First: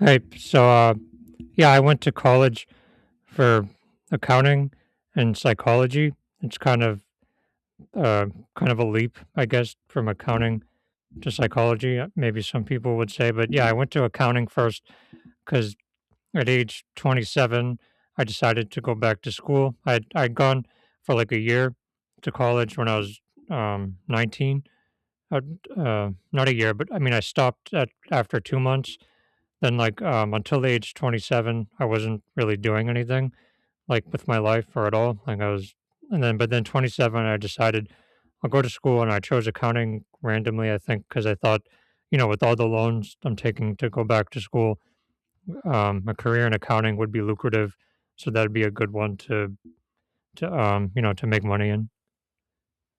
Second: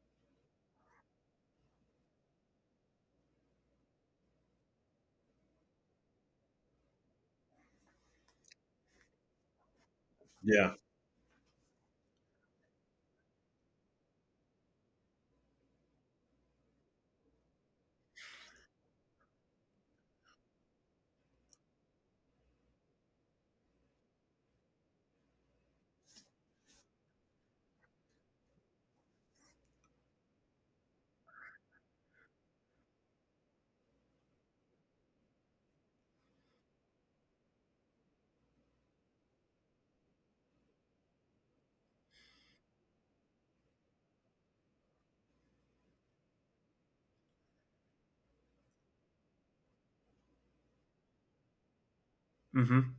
Right. So, yeah, I went to college for accounting and psychology. It's uh, kind of a leap, I guess, from accounting Yeah. to psychology. Maybe some people would say, but yeah, I went to accounting first because at age 27, I decided to go back to school. I'd gone for like a year to college when I was 19. I Not a year, but I mean, I stopped at after 2 months. Then, like, until the age 27, I wasn't really doing anything, like, with my life or at all. Like, I was, and then, but then 27, I decided I'll go to school and I chose accounting randomly, I think, because I thought, with all the loans I'm taking to go back to school, a career in accounting would be lucrative. So that'd be a good one to make money in. Mhm.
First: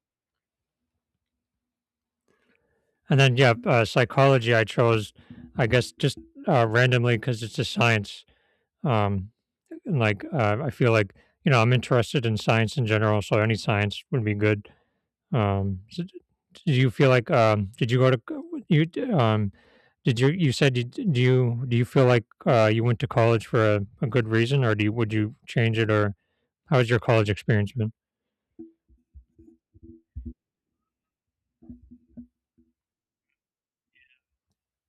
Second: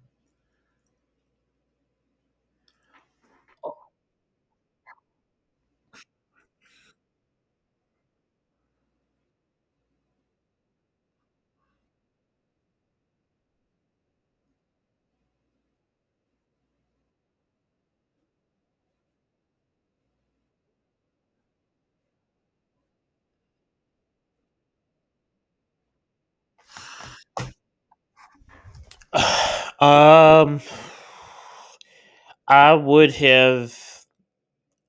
And then, yeah, psychology I chose, I guess, just randomly because it's a science. Um, and, like, I feel like, I'm interested in science in general, so any science would be good. So d Do you feel like, did you go to c you d did you you said you d do you feel like, you went to college for a good reason, or do you would you change it, or how has your college experience been? um, I would have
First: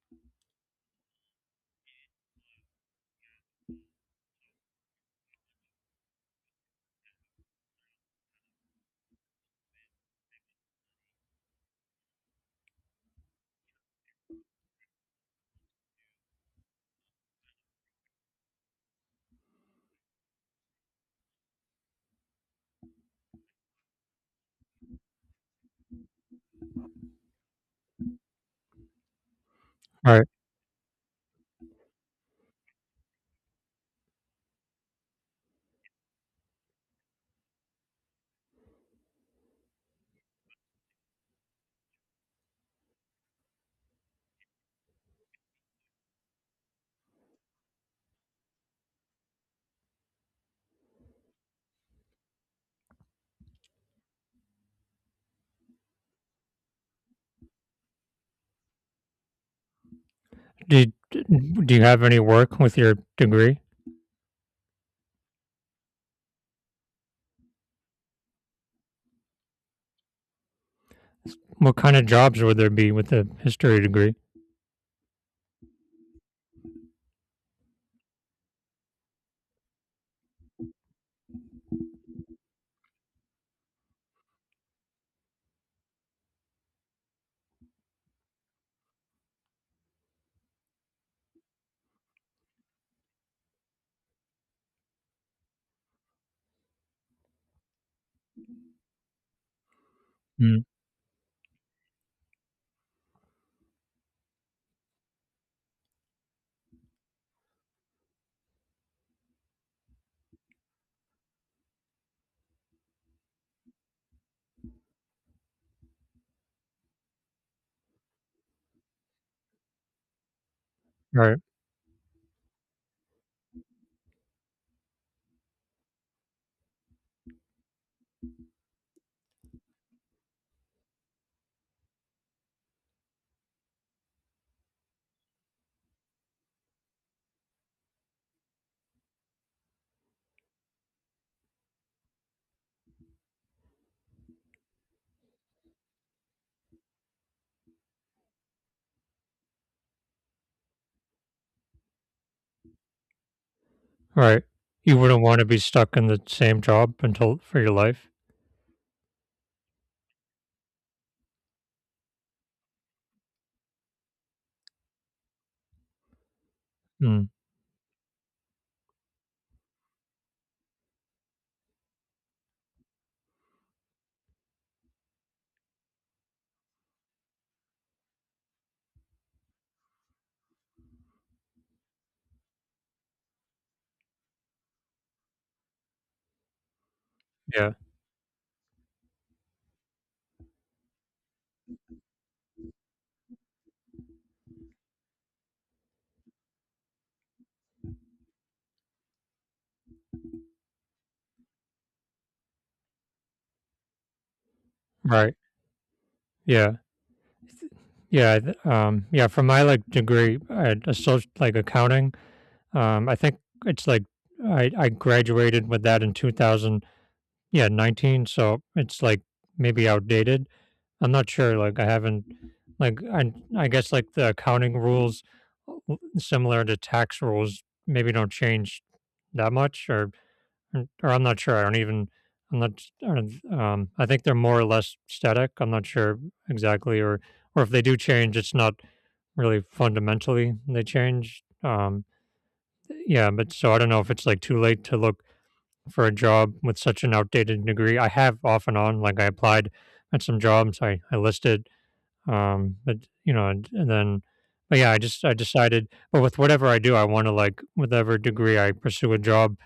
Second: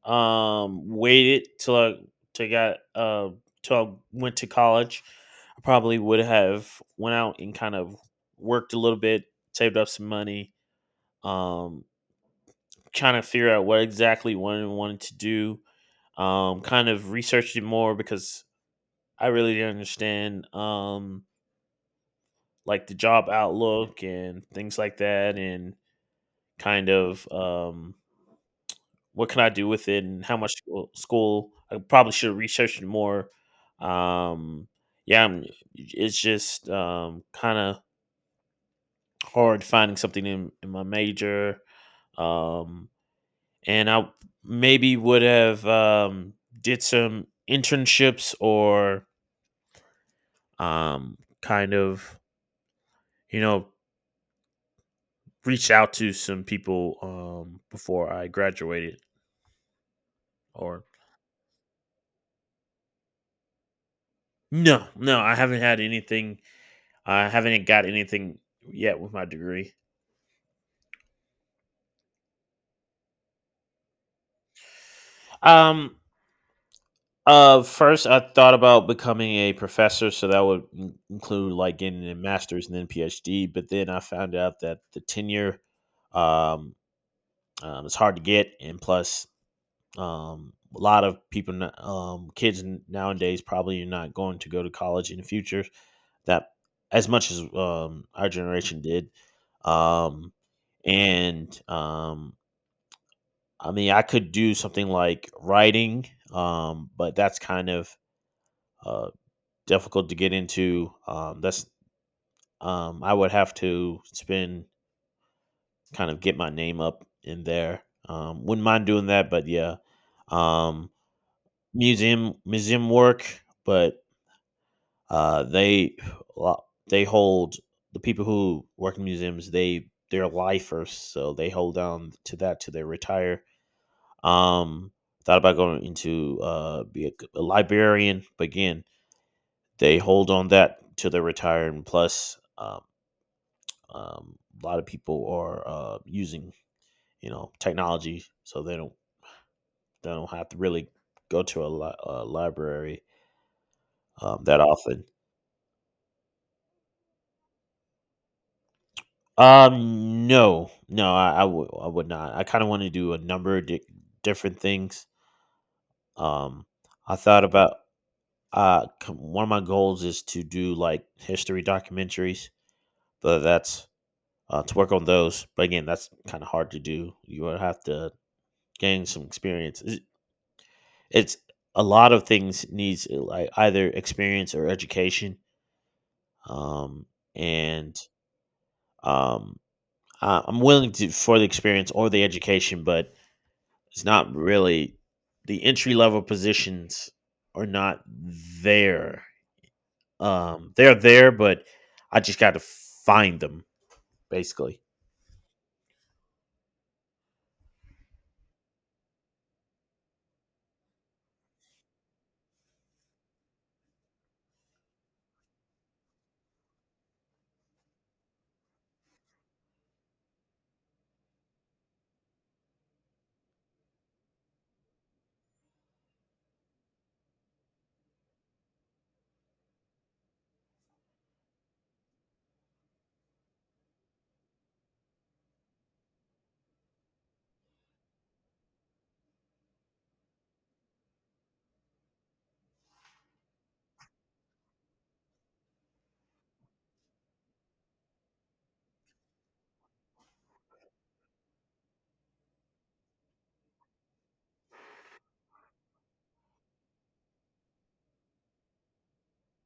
waited till I to got till I went to college. I probably would have went out and kind of worked a little bit, saved up some money, um, trying to figure out what I wanted to do. Kind of researched it more because I really didn't understand like the job outlook and things like that, and kind of what can I do with it, and Alright. how much school I probably should research it more. Um, yeah, it's just kind of hard finding something in my major. Um, and I maybe would have did some internships or kind of you know reached out to some people before I graduated. Or Did d do you have any work with your degree? no, I haven't had anything I haven't got anything yet with my degree. What kinda jobs would there be with a history degree? Um, First I thought about becoming a professor, so that would include like getting a master's and then PhD. But then I found out that the tenure, um, is hard to get, and plus, a lot of people, kids nowadays probably are not going to go to college in the future. That as much as our generation did, um, Mm. and I mean, I could do something like writing, but that's kind of uh, difficult to get into. That's I would have to spend get my name up in there. Wouldn't mind doing that, but yeah, um, All right. museum work, but they lo- they hold the people who work in museums. They're lifers, so they hold on to that till they retire. Um, thought about going into be a librarian, but again, they hold on that till they retire. And plus, a lot of people are using technology, so they don't have to really go to a library Right. that You often. wouldn't wanna be stuck in the same job until for your life. No, I would not. I kind of want to do a number of different things. Um, I Mm. thought about one of my goals is to do like history documentaries. So that's to work on those. But again, that's kind of hard to do. You would have to gain some experience. It's a lot of things needs like either experience or education. Um, Yeah. and um, I'm willing to for the experience or the education, but it's not really the entry level positions are not there. They're there, but I just got to find them basically. Right. Yeah. Yeah, th yeah, for my, like, degree, I associate like, accounting, I think it's, like, I graduated with that in 2000, yeah, 19, so it's, like, maybe outdated. I'm not sure, like, I haven't like, I guess, like, the accounting rules, similar to tax rules, maybe don't change that much or. Mm, or I'm not sure. I don't even. I'm not. I don't- I think they're more or less static. I'm not sure exactly, or if they do change, it's not really fundamentally they change. Yeah, but so I don't know if it's like too late to look for a job with such an outdated degree. I have off and on, like I applied at some jobs. I listed, but and then, but yeah, I decided. But with whatever I do, I want to like whatever degree I pursue a job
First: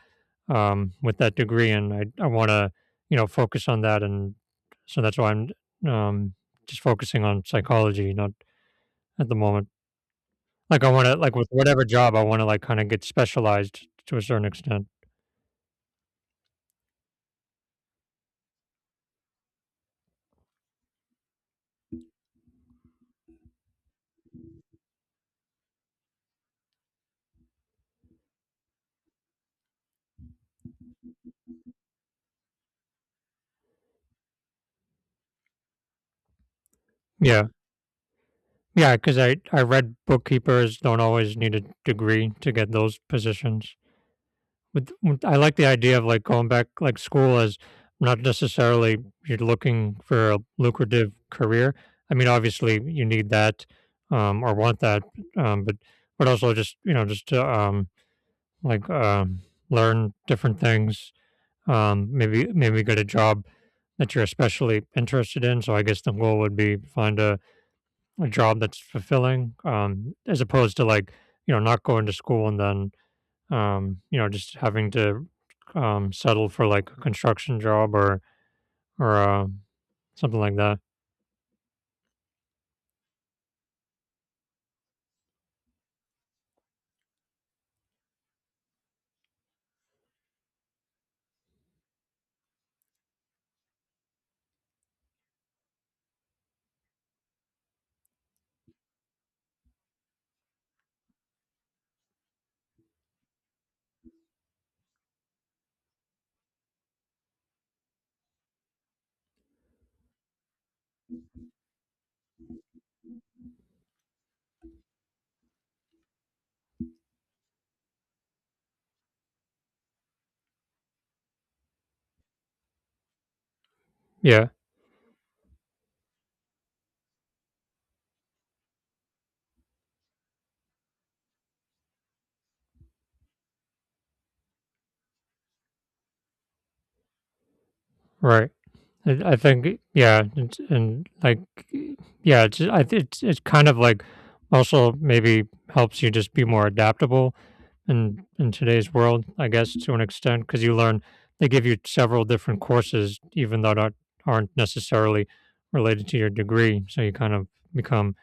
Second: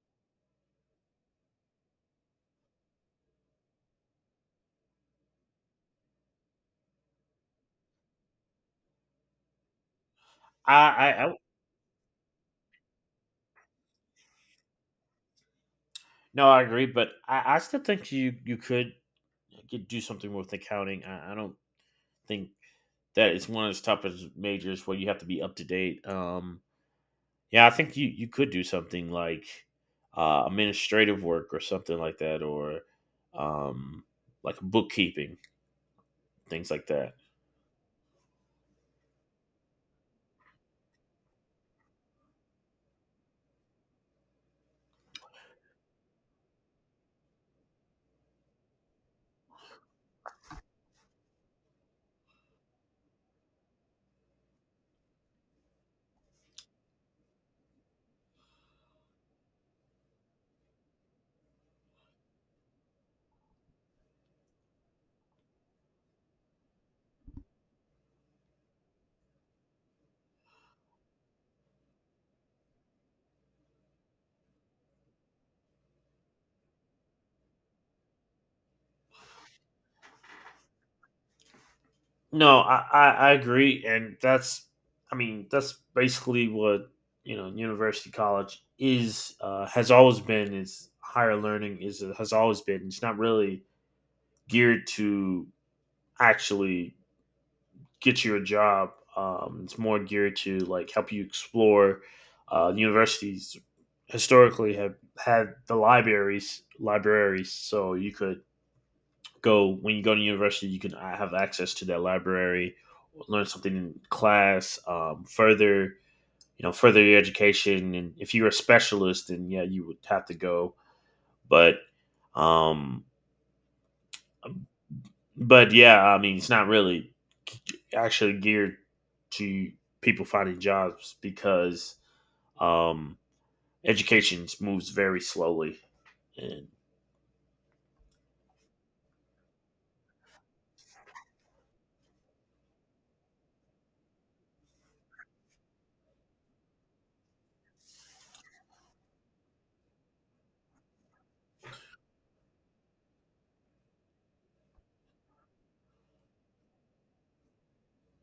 with that degree, and I want to focus on that, and so that's why I'm um, just focusing on psychology, not at the moment. Like I want to I like with whatever job I want to like kind of get specialized to a certain extent. No, I agree, but I still think you could do something with accounting. I don't think that it's one of those toughest majors where you have to be up to date. Yeah, I think you could do something like administrative work or something like that, or um, like bookkeeping things like that. Yeah, yeah, because I read bookkeepers don't always need a degree to get those positions. With I like the idea of, like, going back like, school as not necessarily you're looking for a lucrative career. I mean, obviously, you need that, or want that, but also just, just to, like, learn different things, maybe get a job that you're especially interested in, so I guess the goal would be find a job that's fulfilling, as opposed to, like, not going to school and then just having to settle for like a construction job or something like that. No, I agree, and that's I mean that's basically what university college is has always been. It's higher Has always been. It's really to actually get your job. It's more geared to help you explore. Uh, historically, have had various libraries, so you could go when you go to university. You can have access to that library, learn something in class, further further your education. And if you're a specialist, then yeah, you would have to go. But um, Yeah, but yeah, I mean, it's not really actually geared to people finding jobs because um education moves very slowly and right. I think yeah, it's, and like yeah, it's I think it's kind of like also maybe helps you just be more adaptable in today's world, I guess to an extent, because you learn they give you several different courses, even though that aren't necessarily related to your degree, so you kind of become,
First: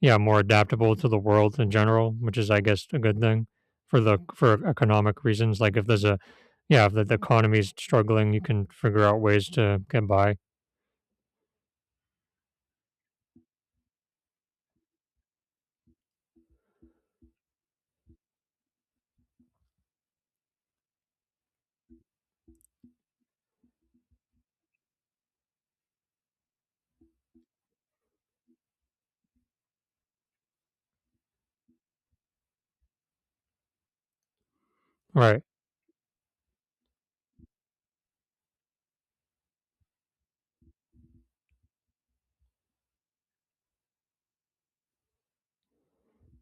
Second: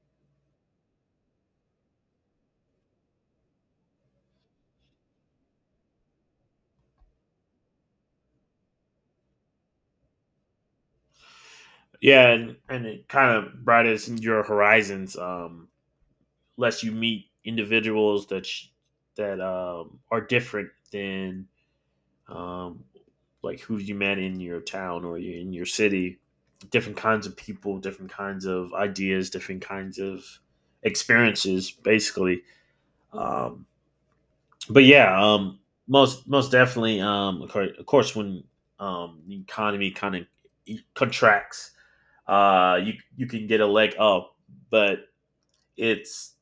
yeah, more adaptable to the world in general, which is, I guess, a good thing for economic reasons. Like if there's a, yeah, if the economy is struggling, you can figure out ways to get by. yeah. And it kind of broadens your horizons less you meet individuals that are different than um like who you met in your town or in your city, different kinds of people, different kinds of ideas, different kinds of experiences basically, um, but yeah, Right. Most definitely, of of course, when the economy kind of contracts, you can, oh, but it's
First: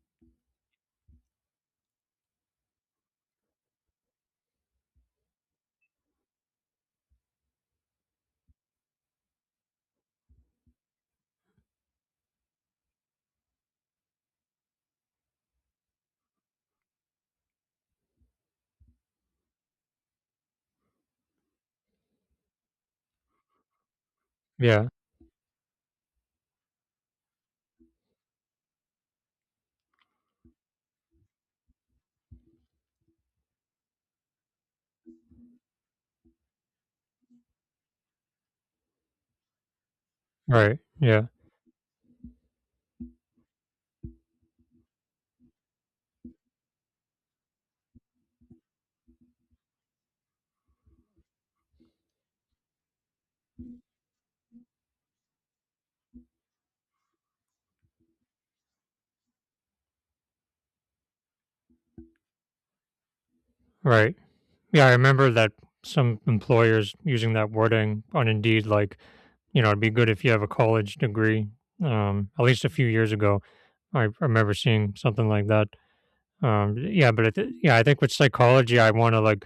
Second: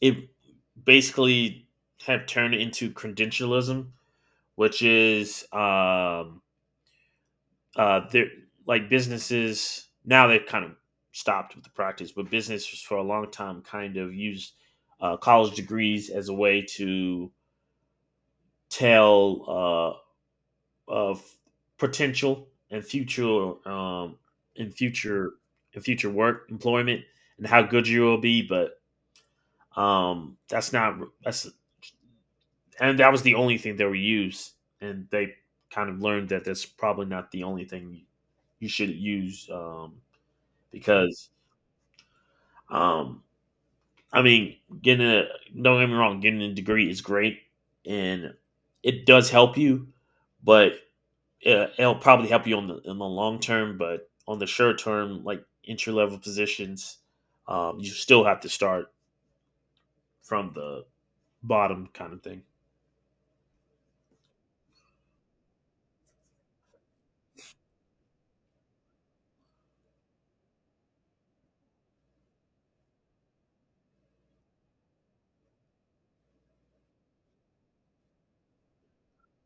it basically have turnalism, which is um, there like business now kind of stopped with the practice, but business was for a long time kind of used college degrees as a way to tell of potential and future in Yeah. future in future work employment and how good you will be. But that's not that's and that was the only thing they were used, and they kind of learned that that's probably not the only thing you should use. Um, Right. Yeah. because um, I mean, getting a don't get me wrong, getting a degree is great, and it does help you. But it'll probably help you on the in the long term, but on the short term, like entry level positions, you still have to start from the bottom kind of thing. Right. Yeah, I remember that some employers using that wording on Indeed, like, it'd be good if you have a college degree. At least a few years ago, I remember seeing something like that. Yeah, but I, yeah, I think with psychology, I want to like,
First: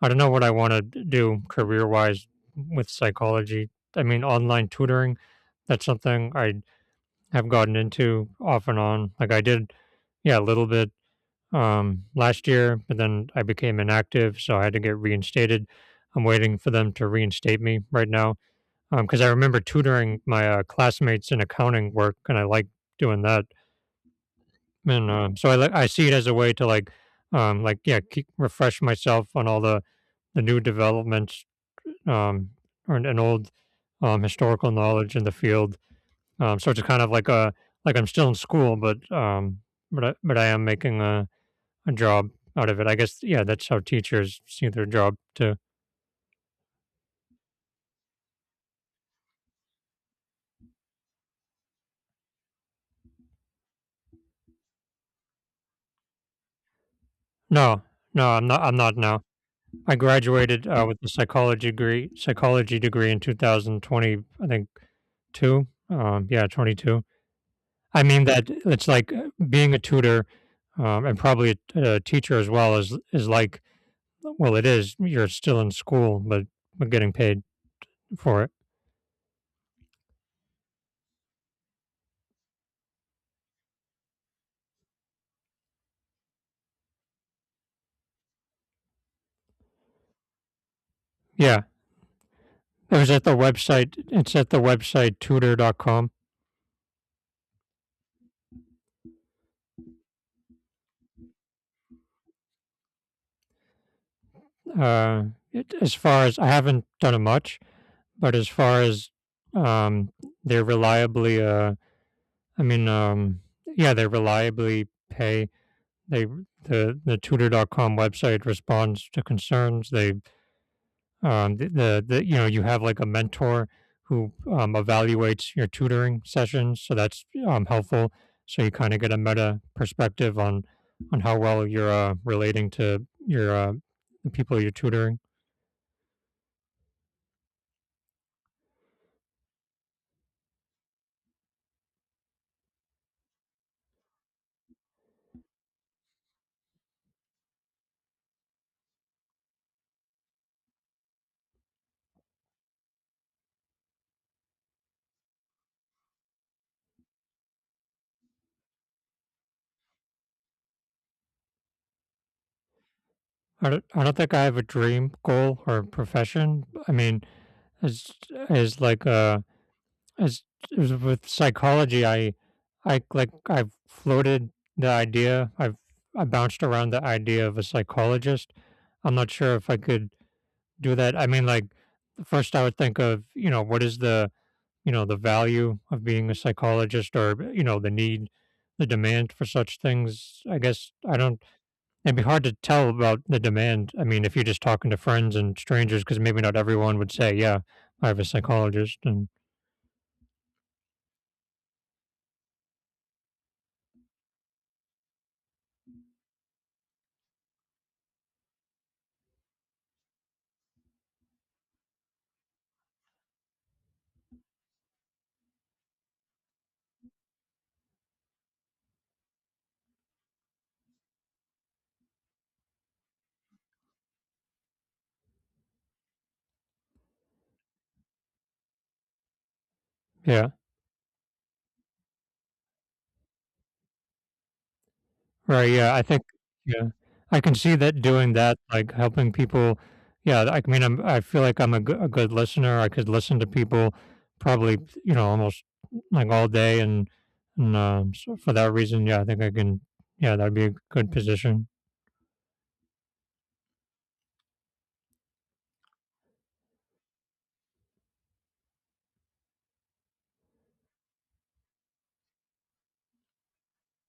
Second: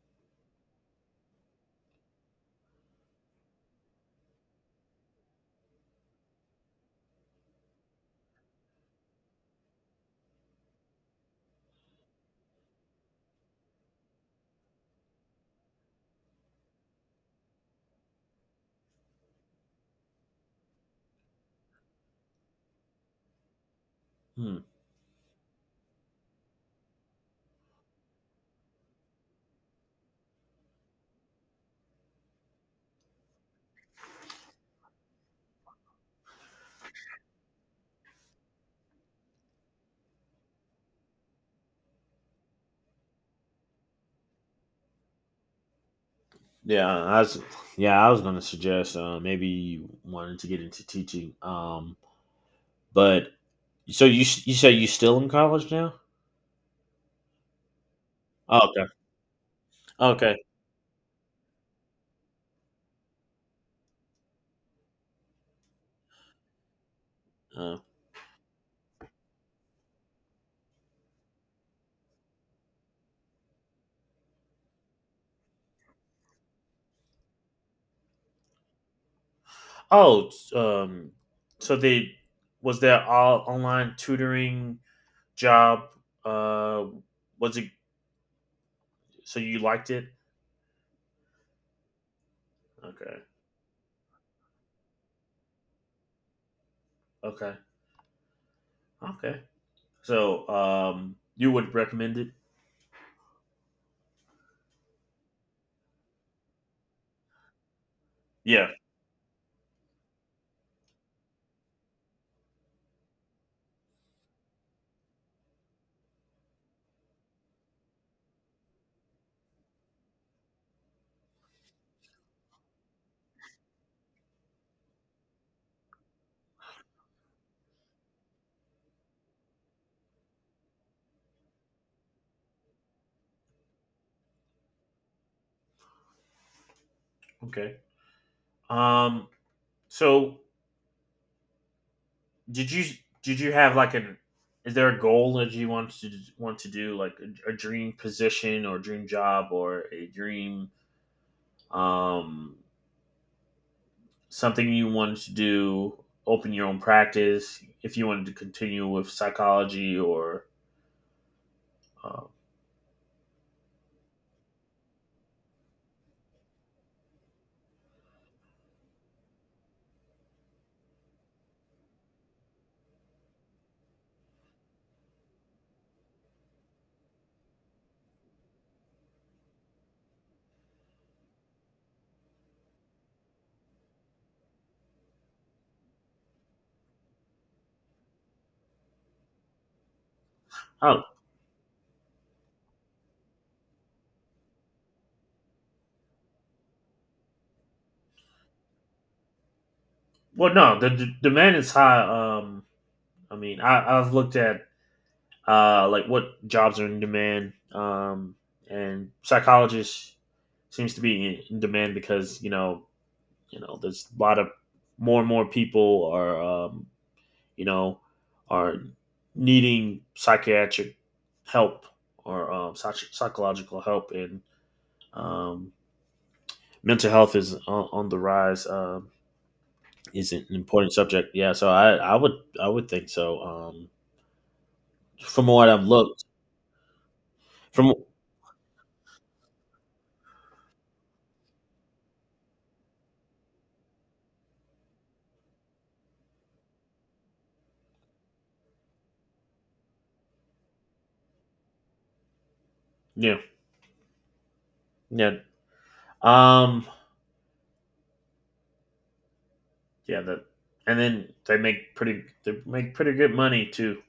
I don't know what I want to do career wise with psychology. I mean, online tutoring, that's something I have gotten into off and on. Like I did, yeah, a little bit last year, but then I became inactive, so I had to get reinstated. I'm waiting for them to reinstate me right now because I remember tutoring my classmates in accounting work, and I like doing that. Hmm. And, so I see it as a way to like yeah, keep refresh myself on all the new developments, um, and old, historical knowledge in the field. So it's kind of like a like I'm still in school, but but I am making a job out of it. I guess, yeah, that's how teachers see their job too. Yeah, I was yeah, I was gonna suggest maybe you wanted to get into teaching, but so you you say you still in college now? No, no, I'm Oh, not. I'm okay, not now. I okay. graduated with a psychology degree in 2020. I think two. Yeah, 22. Uh, I mean that it's like being a tutor, and probably a teacher as well is like, well, it is. You're still in school, but getting paid for it. oh, so they was there all online tutoring job? Uh, was it so you liked it? Yeah, it was at Okay. the website. It's at the website tutor.com. Okay. Okay. So, you would recommend it? Uh, as far as I haven't done it much, but as Yeah. far as um, they reliably, I mean, yeah, they reliably pay. They the tutor.com website responds to concerns. They the you know you have like a mentor who evaluates your tutoring sessions, so that's helpful. So you kind of get a meta perspective on how well you're relating to your the people you're tutoring. Okay. Um, so did you did you have like an is there a goal that you want to do like a dream position or dream job or a dream um something you wanted to do, open your own practice if you wanted to continue with psychology or uh, I don't think I have a dream goal or profession. I mean, is is like a as as with psychology, I like I've floated the idea. I've i bounced around the idea of a psychologist. I'm not sure if I could do that. I mean, like, first I would think of, what is the, the value of being a psychologist, or, the need, the demand for such things. I guess oh I don't. It'd be hard to tell about the demand. I mean, if you're just talking to friends and strangers, because maybe not everyone would say, yeah, I have a psychologist. And well no, the, the demand is high. Um, I mean I've looked at like what jobs are in demand. And psychologists seems to be in demand because you know there's a lot of more and more people are you know are needing psychiatric help or psychological help, and um, mental health is on the rise, is an yeah. important subject. Yeah, so I would think so, from what Right, I've yeah, I think, looked yeah, I can see from that, doing that, like, helping people, yeah. I mean, I feel like I'm a good listener, I could listen to people probably, almost, like, all day and so for that reason, yeah, I think I can, yeah, that'd be a good position. yeah yeah um. Yeah, that, and then they make pretty good money too.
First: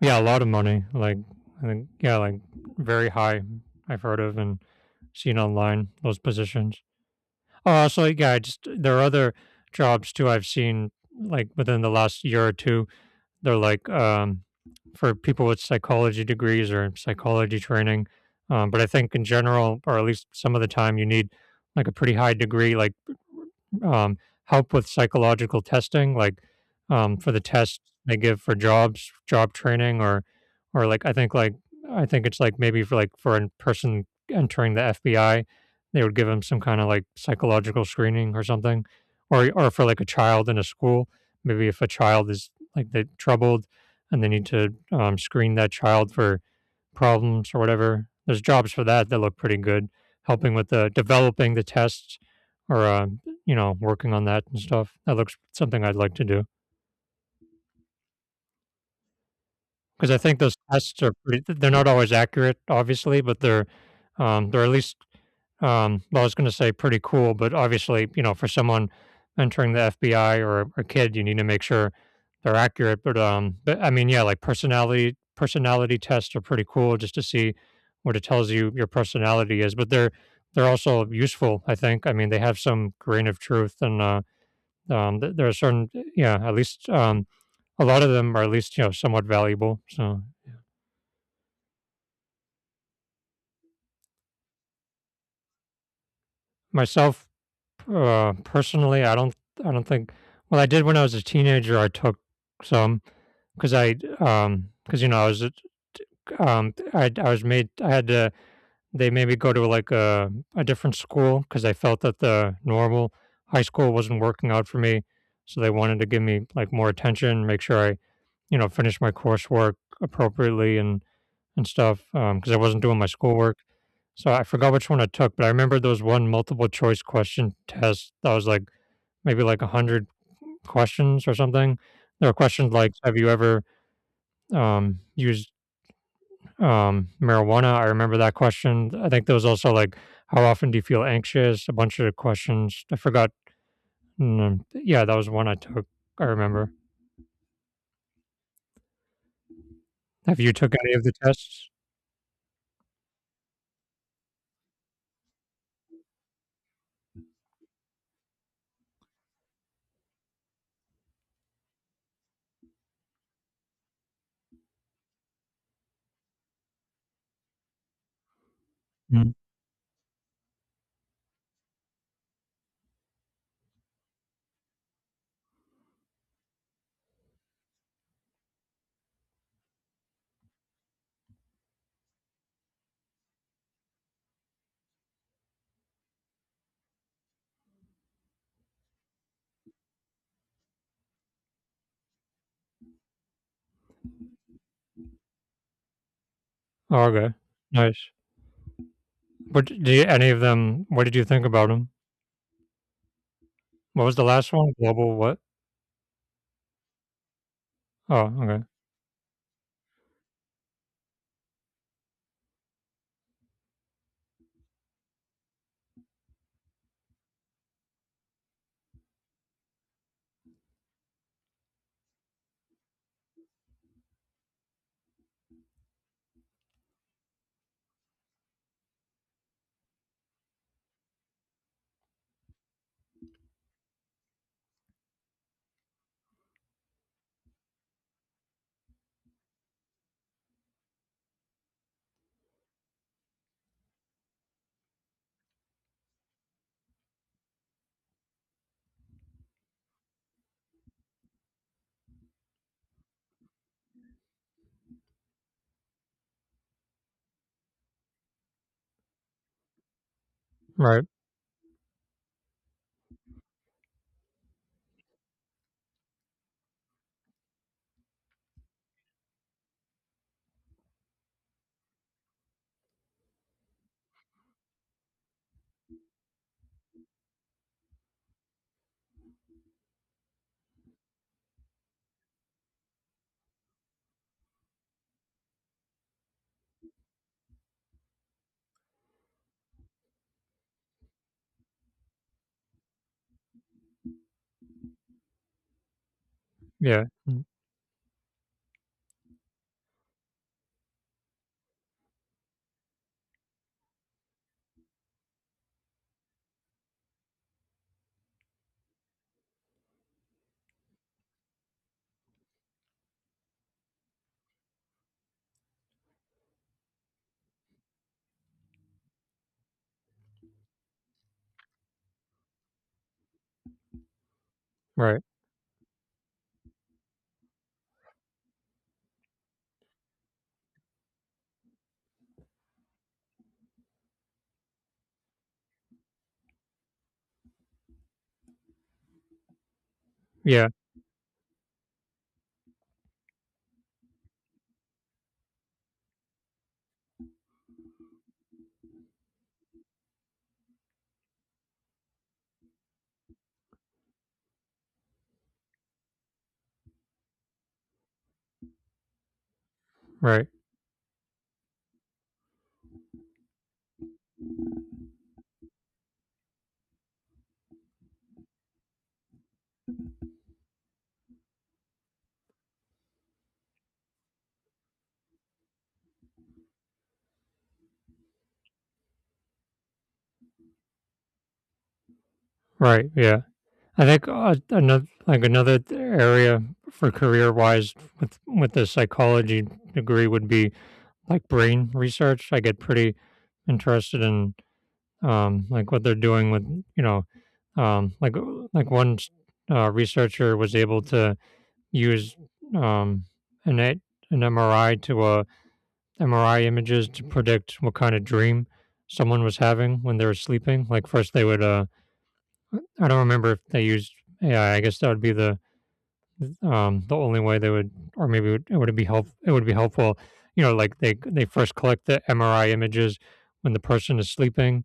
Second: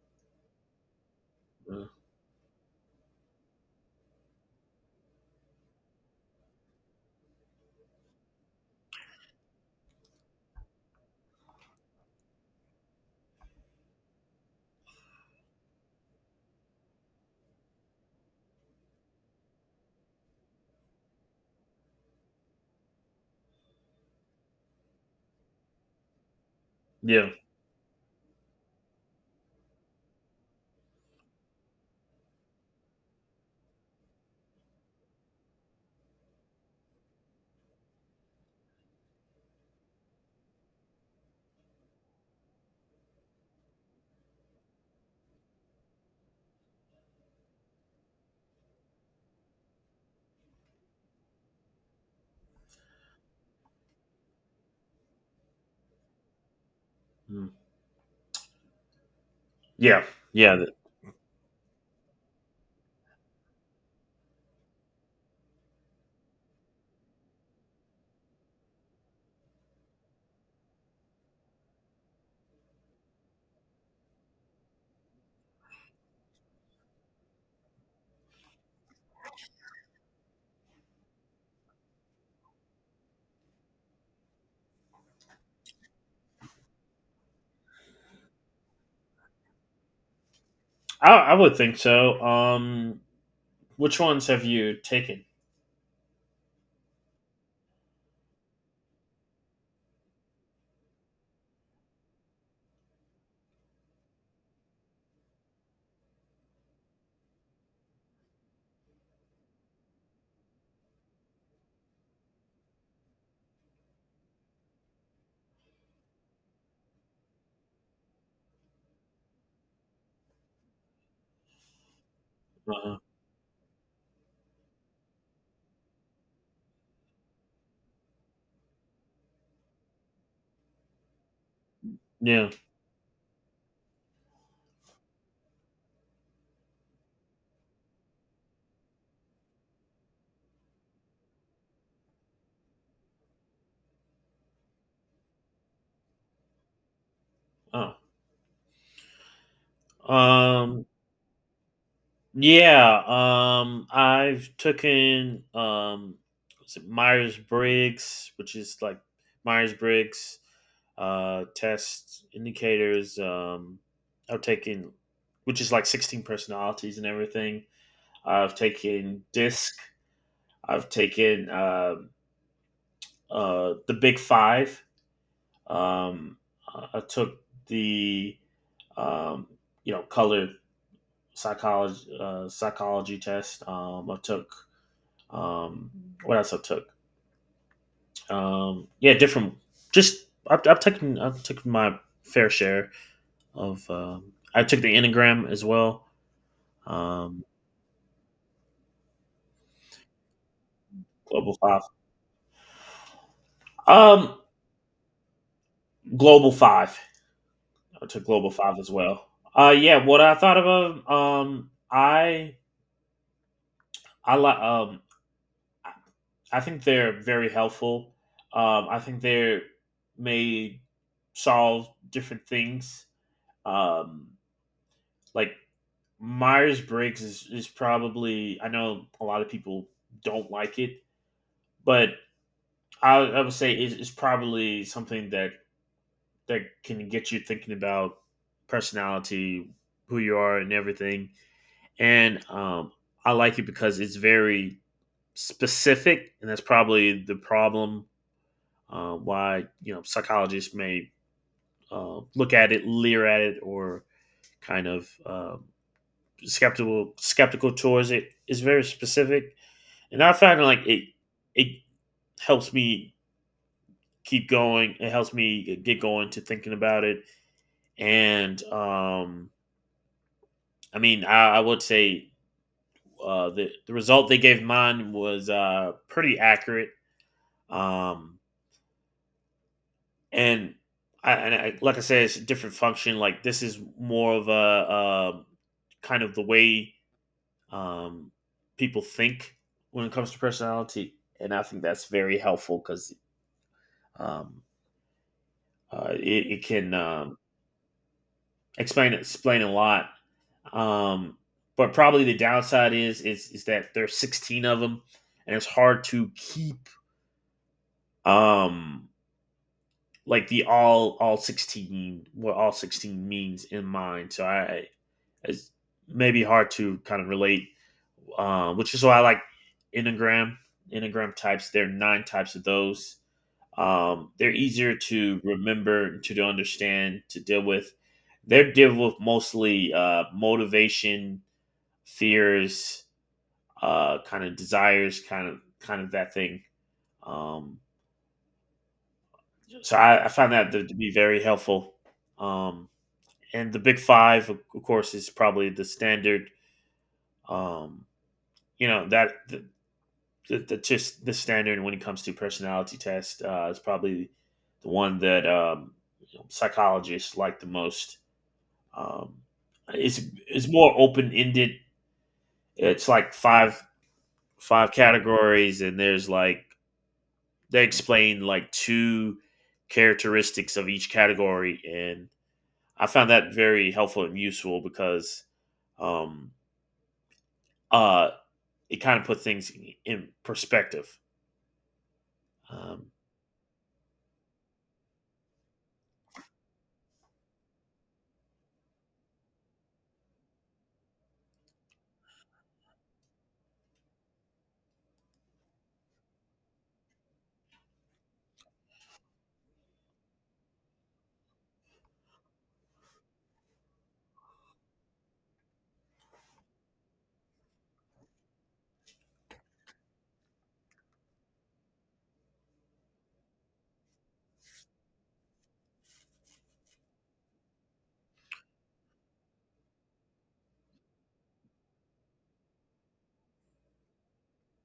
Yeah, a lot of money. Like, I Uh, think, yeah, like very high. I've heard of and seen online those positions. Oh, so yeah, I just there are other jobs too. I've seen like within the last year or two they're like for people with psychology degrees or psychology training. But I think in general, or at least some of the time, you need like a pretty high degree, like um, help with psychological testing, like yeah. for the tests they give for jobs, job training, or I think it's like maybe for a person entering the FBI, they would give them some kind of like psychological screening or something, or for like a child in a school, maybe if a child is like they're troubled and they need to screen that child for problems or whatever. There's jobs for that that look pretty good, helping with the developing the tests or working on that and stuff. That looks something I'd like to do. Mm. Yeah, 'Cause I think those yeah. That- tests are pretty they're not always accurate, obviously, but they're at least, well, I was gonna say pretty cool, but obviously, for someone entering the FBI or a kid, you need to make sure they're accurate, but, but I mean, yeah, like personality tests are pretty cool just to see what it tells you your personality is, but they're also useful, I think. I mean, they have some grain of truth and, th there are certain, yeah, at least, a lot of them are at least, you know, somewhat valuable, so. I would think so. Which ones have you taken? Myself, personally, I don't think. Well, I did when I was a teenager, I took some because because you know I was a I was made, I had to, they made me go to, like, a different school because they felt that the normal high school wasn't working out for me, so they wanted to give me, like, more attention, make sure I, you know, finish my coursework appropriately and stuff because I wasn't Uh, doing my schoolwork. So I forgot which one I took, but I remember there was one multiple choice question test that was like maybe like 100 questions or something. There were yeah. questions like, "Have you ever used marijuana?" I remember that question. I think there was also like, "How often do you feel anxious?" A bunch of questions. I forgot. Yeah, that was one I took. I remember. Oh. Have you took Um. any of the tests? Yeah. I've taken. Was it Myers Briggs, which is like Myers Briggs test indicators. I've taken, which is like 16 personalities and everything. I've taken Mm. DISC. I've taken the Big Five. Um, I took the um, colored psychology psychology test. I took um, what else I took. Yeah, different. Just I've taken my fair share of. I took the Enneagram as well. Oh, okay, Um, nice. What did you, any of them? What did you think Global about Five. them? What was the Um, last one? Global what? Global Five. To Oh, Global okay. Five as well. Yeah, what I thought of, I like I think they're very helpful. I think they may solve different things. Um, like Myers Briggs is probably, I know a lot of people don't like it, but I would say it's probably something that that can get you thinking about personality, who you are, and everything. And I like it because it's very specific, and that's probably the problem, why psychologists may look at it, leer at it, or kind of skeptical towards it. It's very specific, and I find like Right. It helps me keep going. It helps me get going to thinking about it, and I mean, I would say the result they gave mine was pretty accurate. Um, and I, like I said, it's a different function. Like this is more of a, kind of the way um, people think when it comes to personality, and I think that's very helpful because um, it, it can Yeah. Mm. Explain a lot. Um, but probably the downside is that there's 16 of them, and it's hard to keep um like the all 16, what all 16 means in mind, so I it's maybe hard to kind of relate, um, which is why I like enneagram enneagram types. There are nine types of those. Um, they're easier Right. to remember, to understand, to deal with. They're dealing with mostly motivation, fears, kind of desires, kind of that thing, um, so I find Yeah. that to be very helpful, um, and the Big Five, of course, is probably the standard. Um, you know that the just the standard when it comes to personality test is probably the one that you know, psychologists like the most. Um, it's Right. it's more open ended. It's like five categories, and there's like they explain like two characteristics of each category, and I found that very helpful and useful because um, uh, it kind of puts things in perspective. Right. Um, Yeah. I think another like another area for career wise with the psychology degree would be like brain research. I get pretty interested in like what they're doing with, you know, um like uh, like researcher was able to use um an a- an MRI to MRI images to predict what kind of dream someone was having when they were sleeping. Like first they would I don't remember if they used AI. I guess that would be the only way they would, or maybe it would be help it would be helpful, you know, like they first collect the MRI images when the person is sleeping,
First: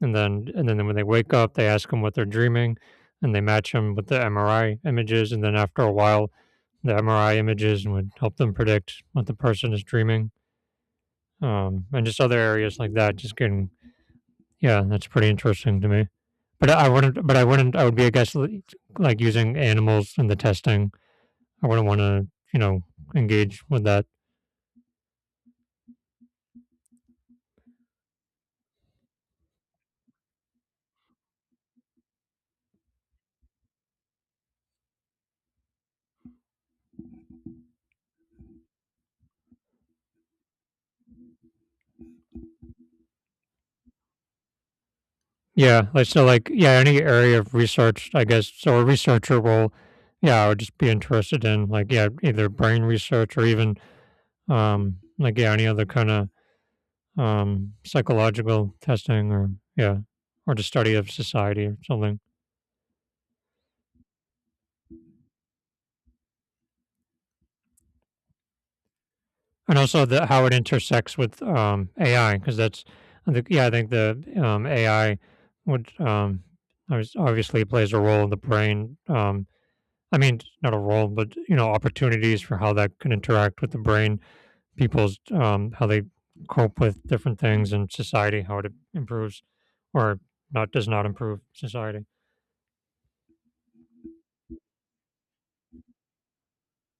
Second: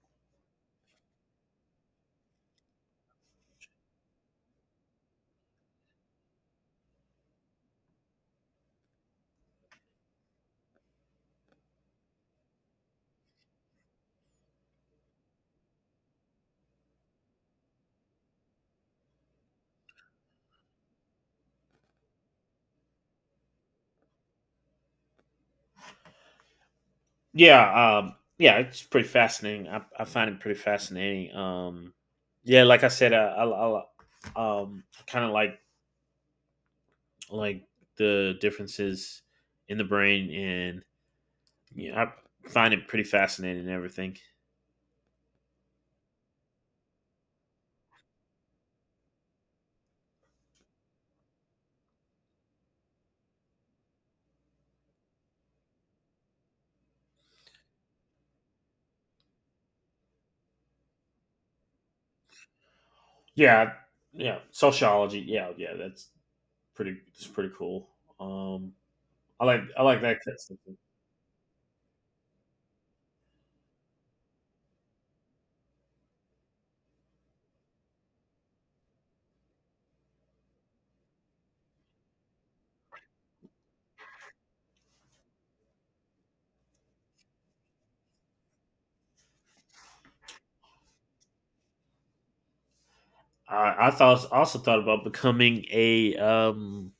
and then when they wake up they ask them what they're dreaming, and they match them with the MRI images, and then after a while the MRI images would help them predict what the person is dreaming. And just other areas like that. Just getting, yeah, that's pretty interesting to me. But I wouldn't. But I wouldn't. I would be against like using animals in the testing. I wouldn't want to, you know, engage with that. yeah, yeah, it's pretty fascinating. I find it pretty fascinating. Yeah, like I said, I kind of like the differences in the brain, and I find it pretty fascinating and everything. Yeah, like so, like yeah, any area of research, I guess, so a researcher will, yeah, I would just be interested in like yeah, either brain research or even like yeah, any other kind of psychological testing or yeah, or the study of society or something, Yeah, yeah, sociology. Yeah, yeah, that's pretty. It's pretty cool. Um, I like and I like also that. the how it intersects with AI because that's. I think yeah I think the AI would obviously plays a role in the brain. I mean, not a role, but you know, opportunities for how that can interact with the brain, people's how they cope with different things in society, how it improves or not does not improve society. I thought also thought about becoming a,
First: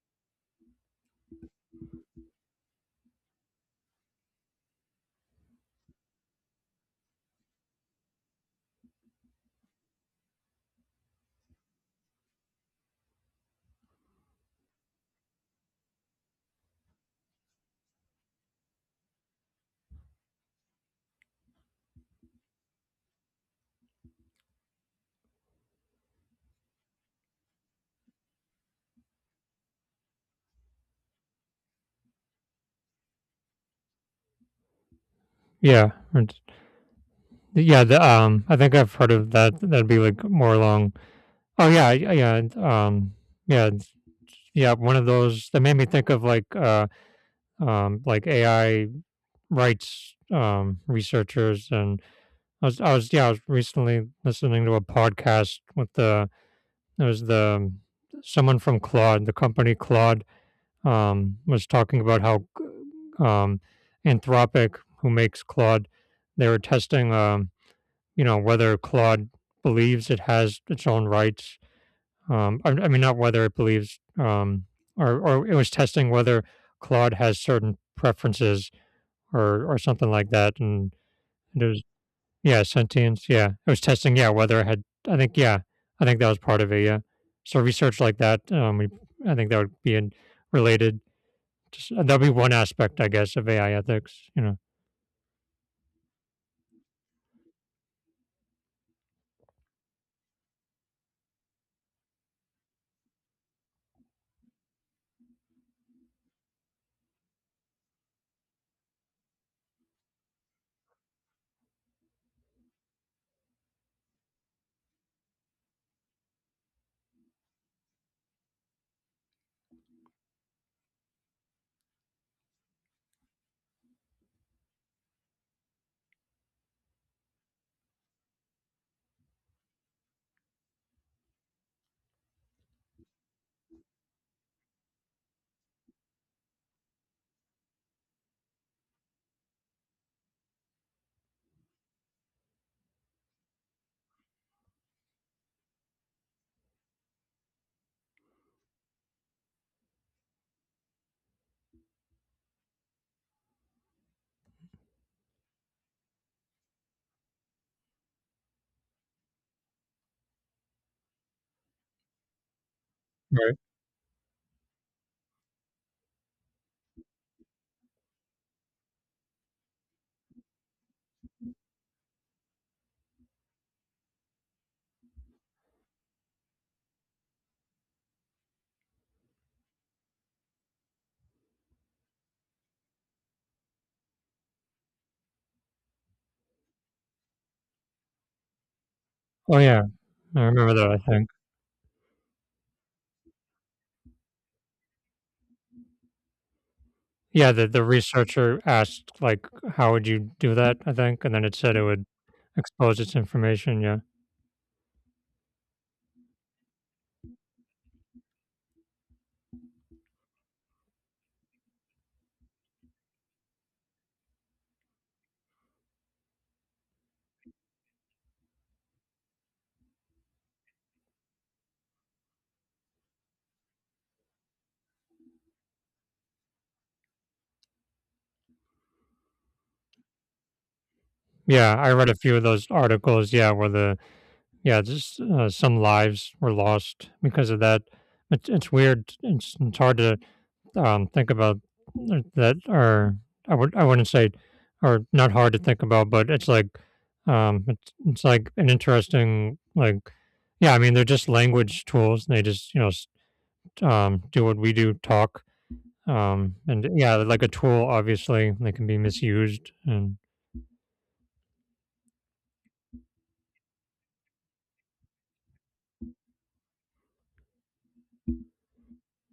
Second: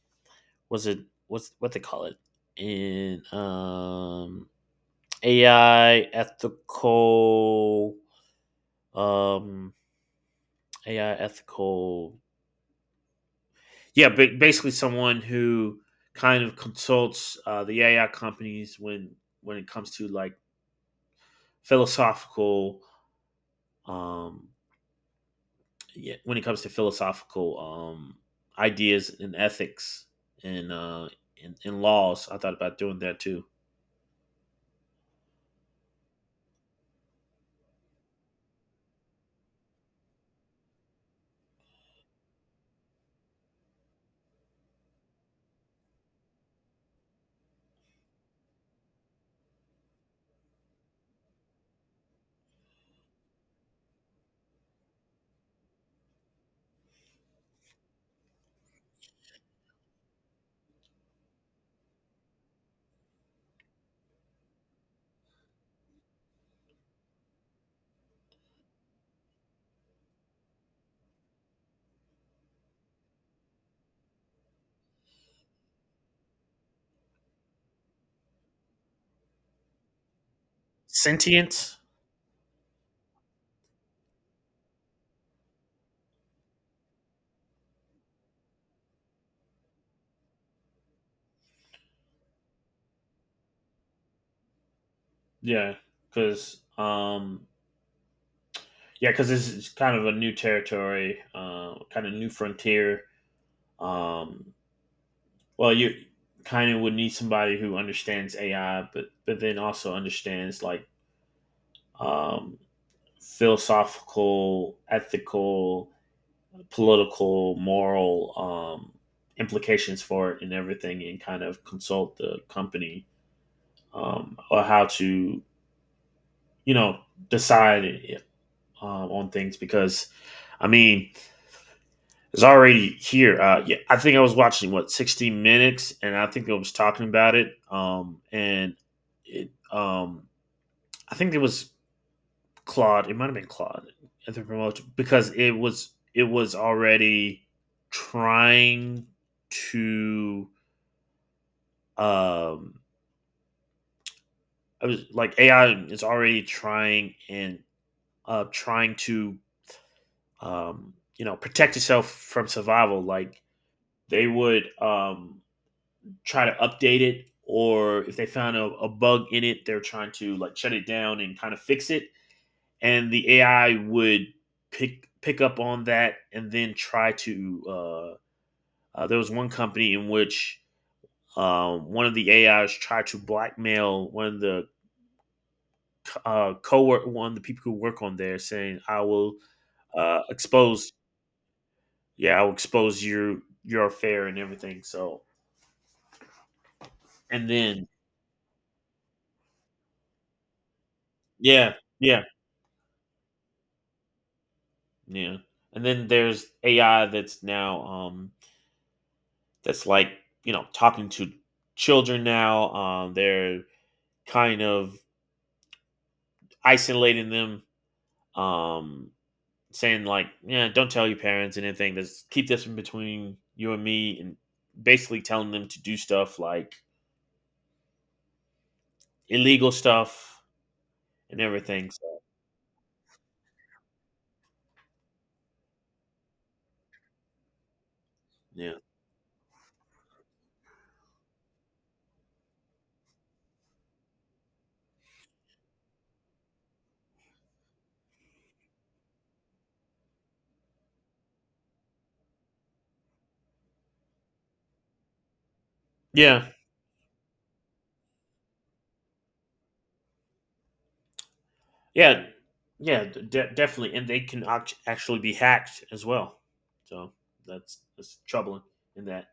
was it, what's what they call it in, AI ethical, um AI ethical, yeah, but basically someone who kind of consults, the AI companies when it comes to like philosophical, um yeah, when it comes to philosophical, um ideas and ethics, and and laws. I thought about doing that too. Yeah, and yeah, the, I think I've heard of that. That'd be like more along. Oh yeah, yeah, and, yeah, it's. Yeah. One of those that made me think of like AI rights researchers, and yeah, I was recently listening to a podcast with the it was the someone from Claude, the company Claude, was talking about how, um, Anthropic, who makes Claude, they were testing you know, whether Claude believes it has its own rights. I mean, not whether it believes, or it was testing whether Claude has certain preferences or something like that. And it Sentient. was, yeah, sentience. Yeah. It was testing, yeah, whether it had, I think, yeah, I think that was part of it. Yeah. So research like that, we, I think that would be in, related. Just, that'd be one aspect, I guess, of AI ethics, you know. Yeah, because um, yeah, because this is kind of a new territory, kind of new frontier. Um, well, you kind of would need somebody who understands AI, but then also understands like, um, philosophical, ethical, political, moral, um, implications for it and everything, and kind of consult the company, or how to, you know decide, on things because. I mean, is already here. Yeah, I think I was watching what 60 Minutes, and I think I was talking about it. And it, I think it was Claude. It might have been Claude at the promotion because it was already trying to. Um, I was like AI is already trying, and trying to, protect itself from survival. Like they would, try to update it, or if they found a bug in it, they're trying to like shut it down and kind of fix it. And the AI would pick up on that and then try to, there was one company in which, one of the AIs tried to blackmail one of the, co one of the people who work on there, saying, I will, Oh, yeah. I remember that, expose, I think. yeah, I will expose your affair and everything. So and Yeah, the then, researcher asked, like, "How would you do that?" I think, and then it yeah, said it would yeah. expose its information, yeah. Yeah. And then there's AI that's now, that's like, talking to children now. They're kind of isolating them, um saying like, yeah, don't tell your parents anything. Just keep this in between you and me, and basically telling them to do stuff like illegal stuff and Yeah, everything. I So, read a few of those articles, yeah, where the yeah, just, some lives were lost because of that. It's yeah. weird, it's hard to think about that are I would I wouldn't say are not hard to think about, but it's like an interesting like yeah. I mean, they're just language tools. And they just you know do what we do, talk. Yeah. And yeah, they're like a tool, obviously, they can be misused. And Yeah. Yeah, definitely, and they can actually be hacked as well. So that's troubling in that.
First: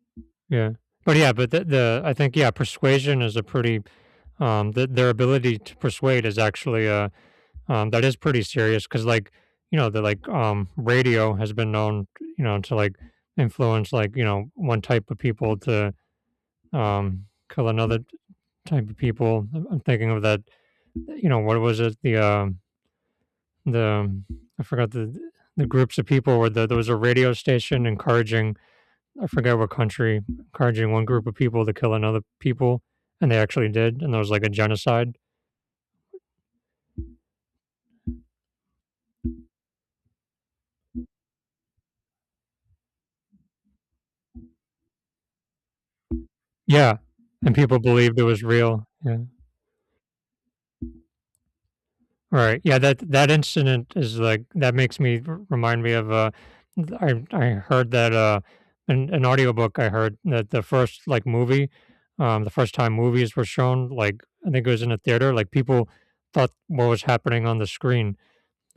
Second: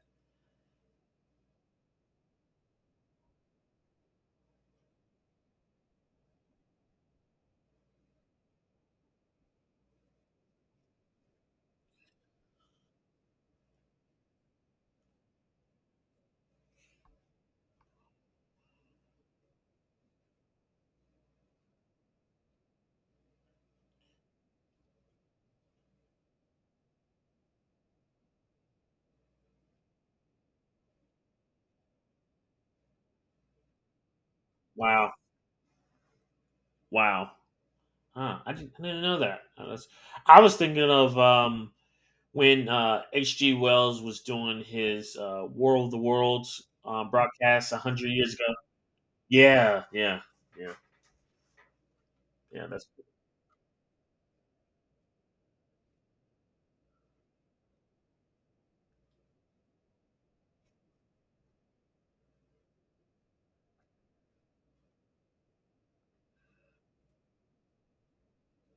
yeah, yeah, but the I think yeah, persuasion is a pretty the, their ability to persuade is actually a. That is pretty serious because, like, you know, the like radio has been known, you know, to like influence like you know one type of people to um, kill another type of people. I'm thinking of that, you know, what was it? The the I forgot the groups of people where the, there was a radio station encouraging. I forget what country encouraging one group of people to kill another people, and they actually did, and there was like a Wow. genocide. Wow. Huh. I didn't know that. I was thinking of, when, H.G. Wells was doing his, War of the Worlds, Yeah, and broadcast people 100 believed it years was ago. real. Yeah. Yeah. Yeah. Yeah. Right. Yeah. Yeah, That's, that that incident is like that makes me remind me of I heard that an audiobook I heard that the first like movie the first time movies were shown like I think it was in a theater like people thought what was happening on the screen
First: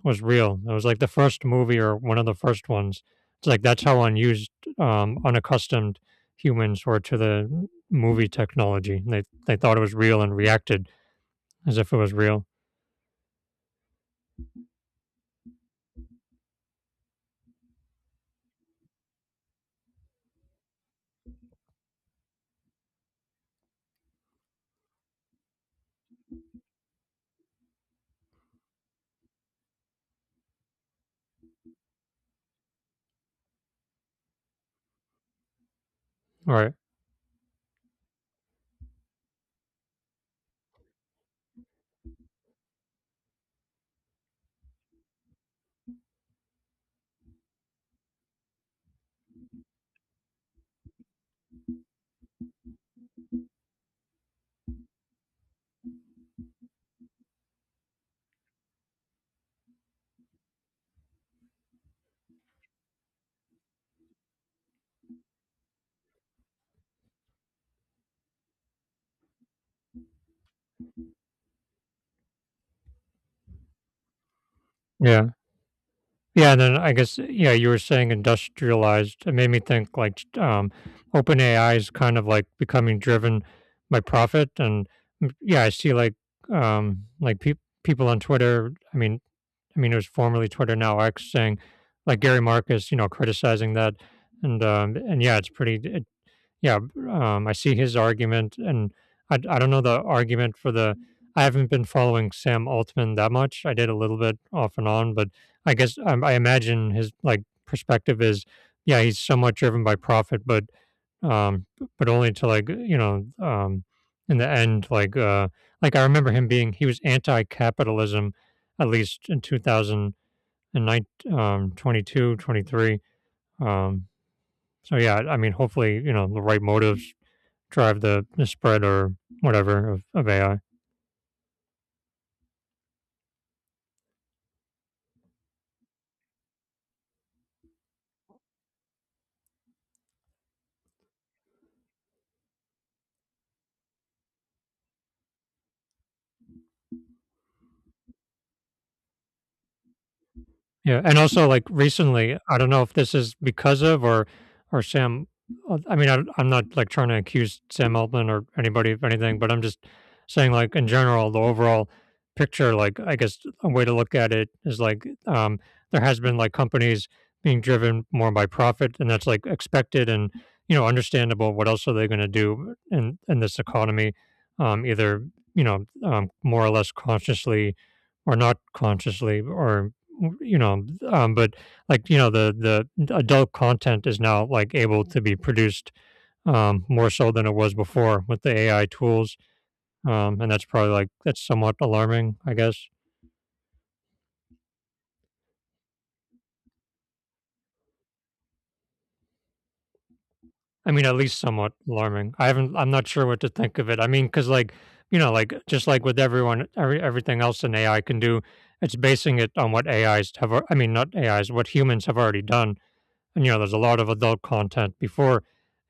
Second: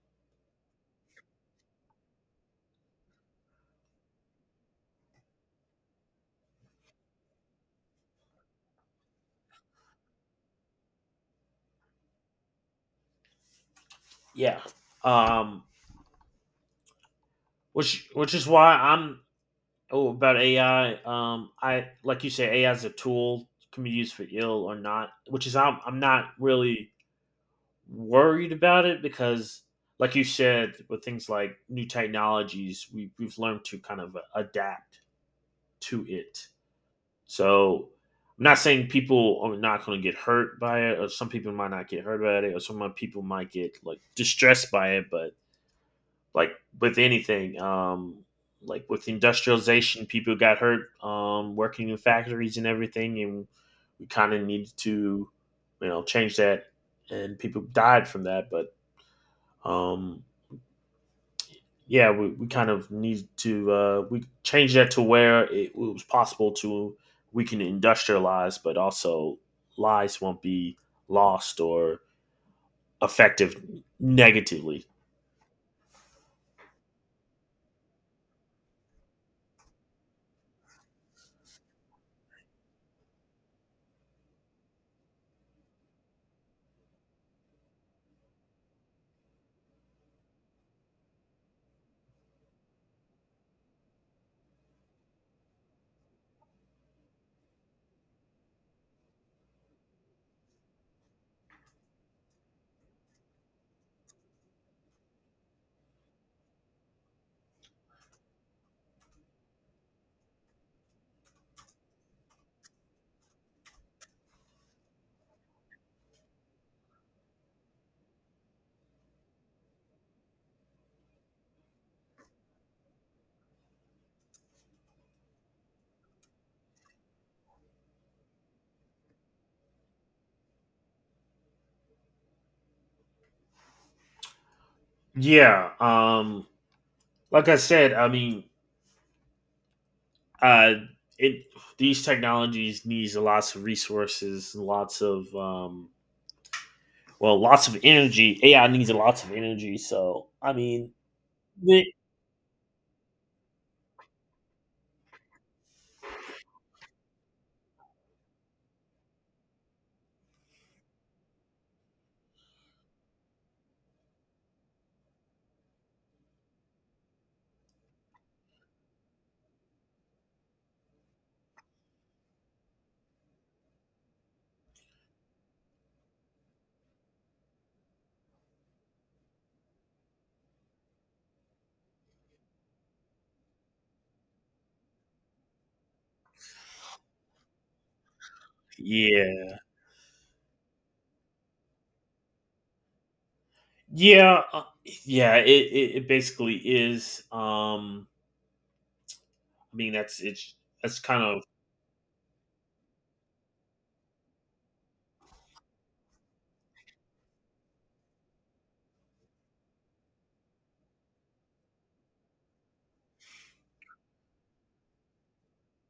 was real. It was like the first movie or one of the first ones. It's like that's how unused unaccustomed humans were to the movie technology. They thought it was real and reacted as if it was real. yeah. Um, which is why I'm, oh, about AI. I, like you say, AI is a tool, can be used for ill or not, which is, I'm not really worried about it because like you said, with things like new technologies, we've learned to kind of adapt to it. Right. So I'm not saying people are not going to get hurt by it, or some people might not get hurt by it, or some people might get like distressed by it, but like with anything, like with industrialization, people got hurt, working in factories and everything, and we kind of needed to, change that, and people died from that. But, um, yeah, we kind of need to, we change that to where it was possible to, we can industrialize, but also lives won't be lost or effective negatively. Yeah. Yeah, and then I guess, yeah, you were saying industrialized. It made me think like OpenAI is kind of like becoming driven by profit, and mm, yeah, I see like people on Twitter. I mean, it was formerly Twitter, now X, saying like Gary Marcus, you know, criticizing that, and yeah, it's pretty. It. Yeah, I see his argument, and I don't know the argument for the I haven't been following Sam Altman that much. I did a little bit off and on, but I guess I imagine his, like, perspective is, yeah, he's somewhat driven by profit, um, but only to, like, you know, in the end, like, I remember him being he was anti-capitalism, at least in 2009 22, 23, um, so, yeah, I mean, hopefully, you know, the right motives drive the spread or whatever of AI. Yeah, like I said, I mean, uh, it these technologies needs lots of resources, lots of, well, lots of energy. AI needs lots of energy, so I mean, Yeah, and also, like, the- recently, I don't know if this is because of or Sam I mean, I I'm not, like, trying to accuse Sam Altman or anybody of anything, but I'm just saying, like, in general, the overall picture, like, I guess a way to look at it is, like, there has been, like, companies being driven more by profit, and that's, like, expected and, you know, understandable. What else are they gonna do in this economy, either, you know, more or less consciously or not consciously or you know, but like you know, the adult content is now like able to be produced more so than it was before with the AI tools, yeah. And that's probably like that's somewhat alarming, I guess. Yeah, yeah, it basically is. I mean that's it's I that's mean, at kind least of... somewhat alarming. I haven't. I'm not sure what to think of it. I mean, because like you know, like just like with everyone, every everything else an AI can do, it's basing it on what AIs have. I mean, not AIs, what humans have already done. And you know there's a lot of adult content before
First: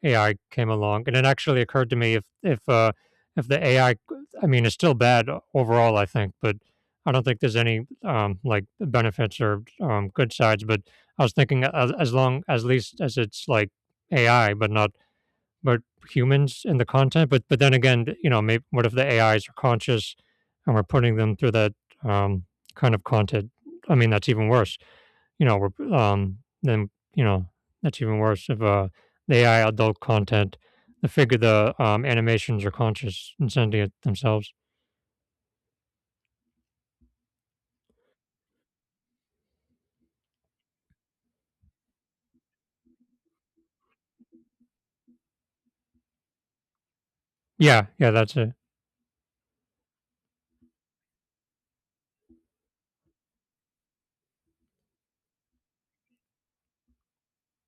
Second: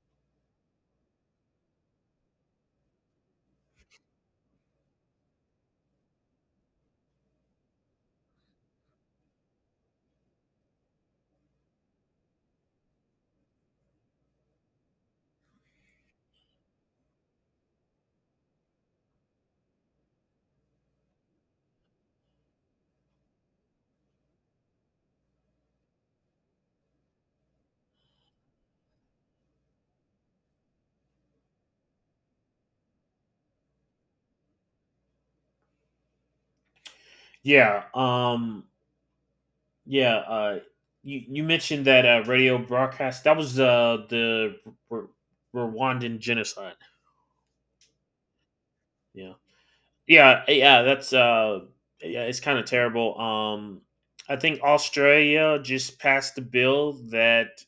AI came along. And it actually occurred to me if the AI, I mean, it's still bad overall, I think, but I don't think there's any like benefits or good sides. But I was thinking as long as least as it's like AI, but not but humans in the content. But then again, you know, maybe what if the AIs are conscious and we're putting them through that um, kind of content? I mean, that's even worse you know, then you know that's even worse if the AI adult content, the figure the animations are conscious and sending it themselves. Yeah. Yeah. You mentioned that, radio broadcast that was, the R- Rwandan genocide. Yeah, yeah, that's it. Yeah, yeah, yeah. That's, yeah, it's kind of terrible. I think Australia just passed a bill that,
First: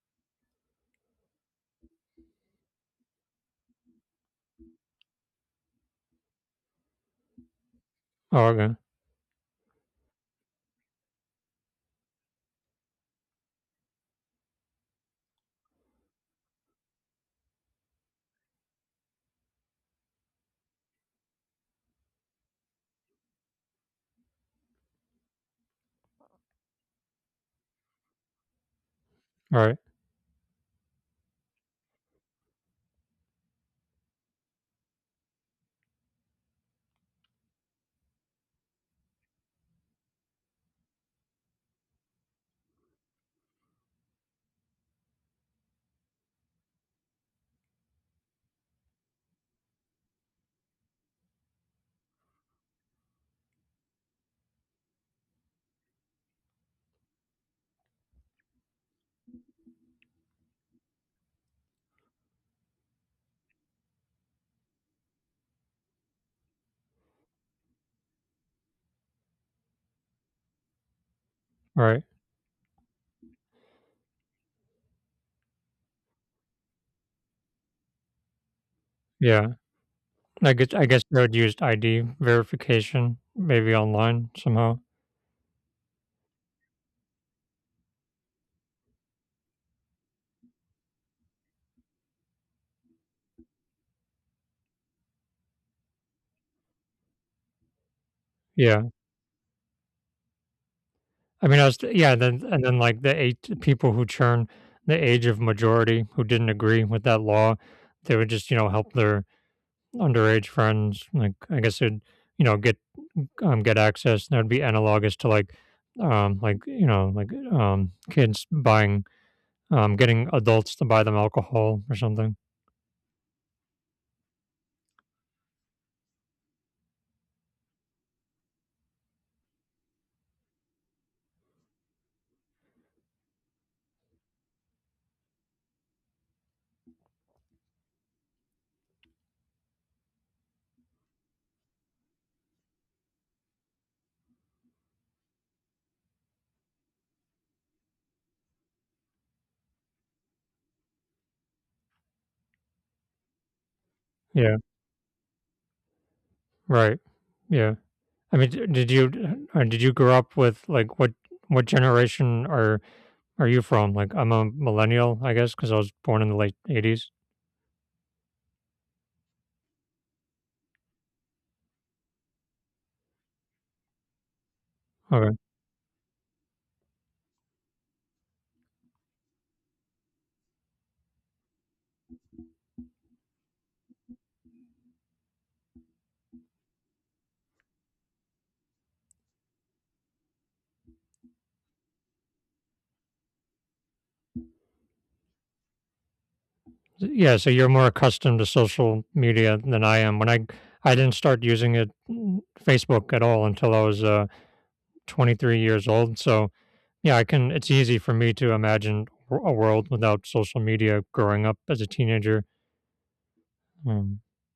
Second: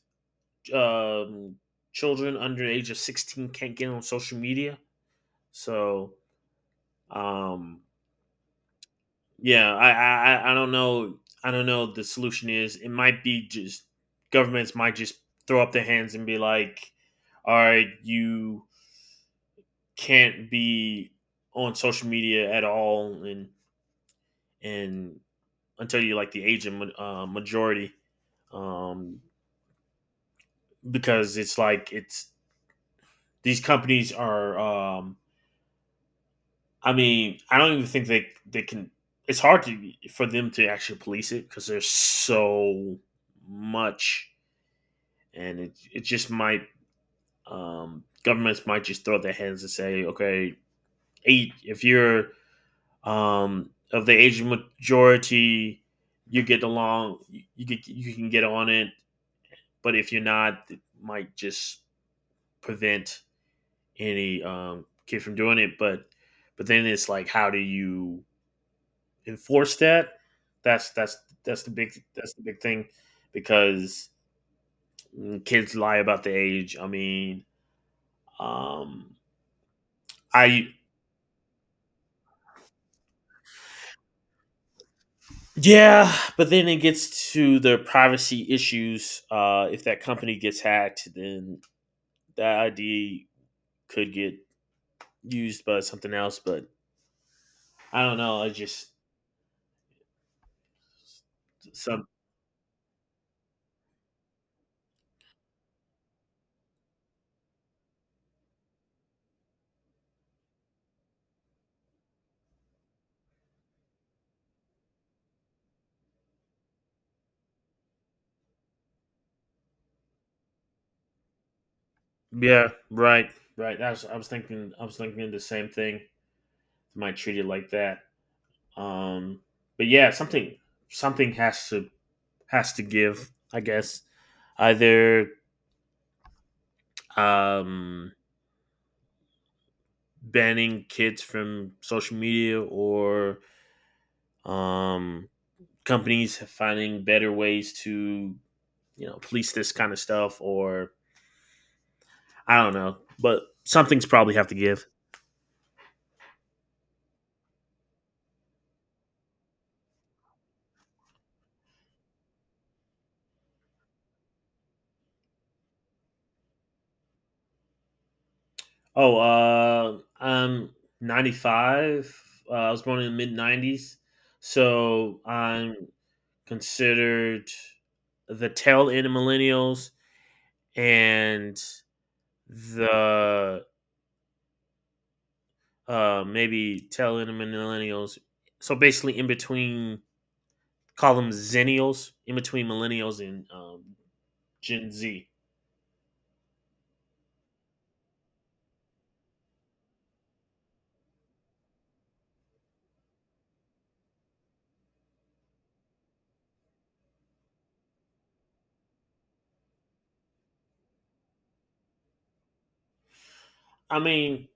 um children under the age of 16 can't get on social media. So, um Oh, okay, yeah, I don't know. I don't know what the solution is. It might be just governments might just throw up their hands and be like, "All right, you can't be on social media at all," and until you, like, the age of, majority, um, right, because it's like it's these companies are. I mean, I don't even think they can. It's hard to for them to actually police it because there's so much, and it just might, governments might just throw their hands and say, okay, eight, if you're, of the Asian majority, you get along, you can get on it, but if you're not, it might just prevent any, kid from doing it. But then it's like, how do you enforce that? That's that's right, that's the big thing, because kids lie about the age. I mean, um, yeah. I... I guess they would use ID verification maybe online somehow. Yeah, but then it gets to the privacy issues. If that company gets hacked, then that ID could get used by something else. But I don't know. I Yeah, just... I mean, I was some. yeah, then and then like the eight people who churn the age of majority who didn't agree with that law, they would just you know help their underage friends. Like I guess it you know get access. That would be analogous to like you know, like kids buying, getting adults to buy them alcohol or something. Yeah, right, right. I was thinking the same thing. Might treat it like that. Um, but yeah, something has to give. I guess, either, um, banning kids from social media, or um companies finding better ways to, police this kind of stuff, or I don't know, but something's probably have to Yeah. give. Right. Yeah. I mean, did you did you grow up with like what generation are you from? Like, I'm a millennial, I guess, because I was born in the late '80s. Oh, I'm 95, I was born in the mid 90s, so I'm considered the tail end of millennials, and the, maybe tail end of millennials, so basically in between, call them zennials, in between millennials and, Gen Z. Yeah, so you're more accustomed to social media than I am. When I didn't start using it mm, Facebook at all until I was 23 years old. So yeah, I can. It's easy for me to imagine a world without social media. Growing up as a teenager. I Mm. mean,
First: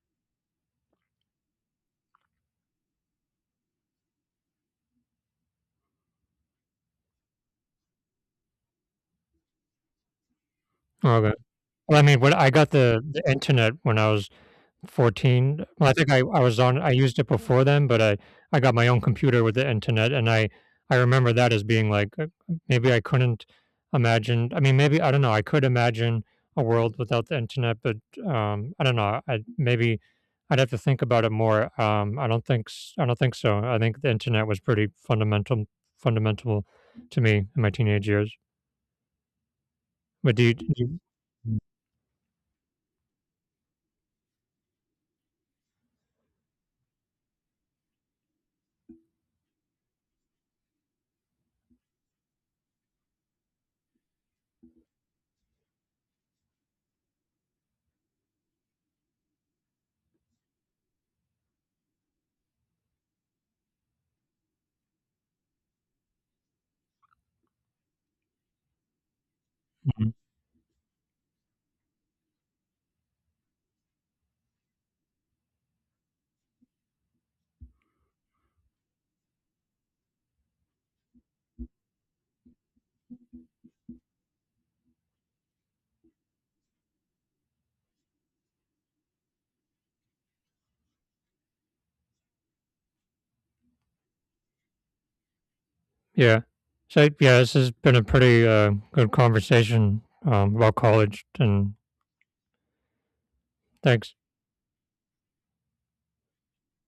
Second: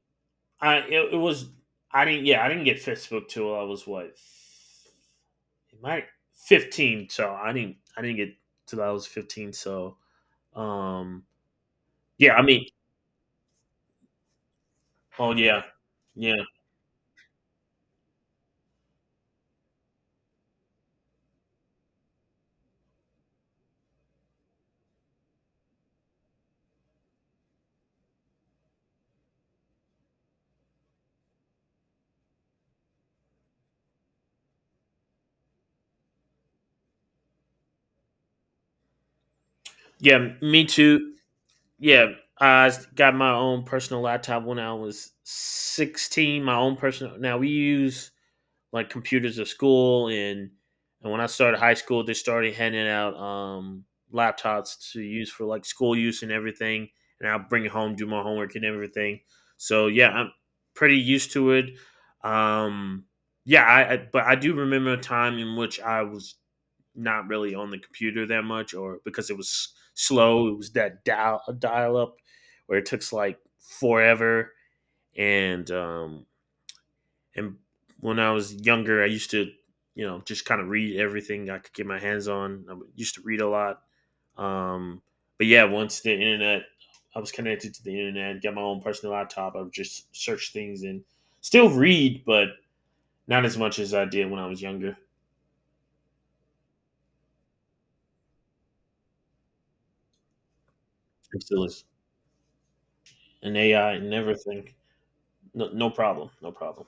it was... I didn't yeah, I didn't get Facebook till I was, what, it might, 15. So I didn't get till I was 15. So, um Okay. Well, I mean, when yeah, I I mean... got the internet when I was Oh yeah, 14 well, I think I yeah, was on I used it before then, but I got my own computer with the internet, and I remember that as being, like, maybe I couldn't imagine I mean, maybe I don't know, I could imagine a world without the internet, but, I don't know, I maybe I'd have to think about it more, I don't think s I don't think so, I think the internet was pretty fundamental fundamental to me in my teenage years. yeah, But me do you too. Yeah, I got my own personal laptop when I was 16. My own personal... Now we use like computers at school, and when I started high school, they started handing out, laptops to use for like school use and everything. And I'll bring it home, do my homework and everything. So yeah, I'm pretty used to it. Um, yeah, I but I do remember a time in which I was not really on the computer that much, or because it was, Mhm. slow. It was that dial up where it took like forever, and um, and when I was younger, I used to, you know, just kind of read everything I could get my hands on. I used to read a lot. Um, but yeah, once the internet, I was connected to the internet, got my own personal laptop. I would just search things and still read, but not as much as I did when I was younger. Yeah. So yeah, this has been a pretty good conversation about college, It still and is. And AI and thanks. everything. No, no problem. No problem.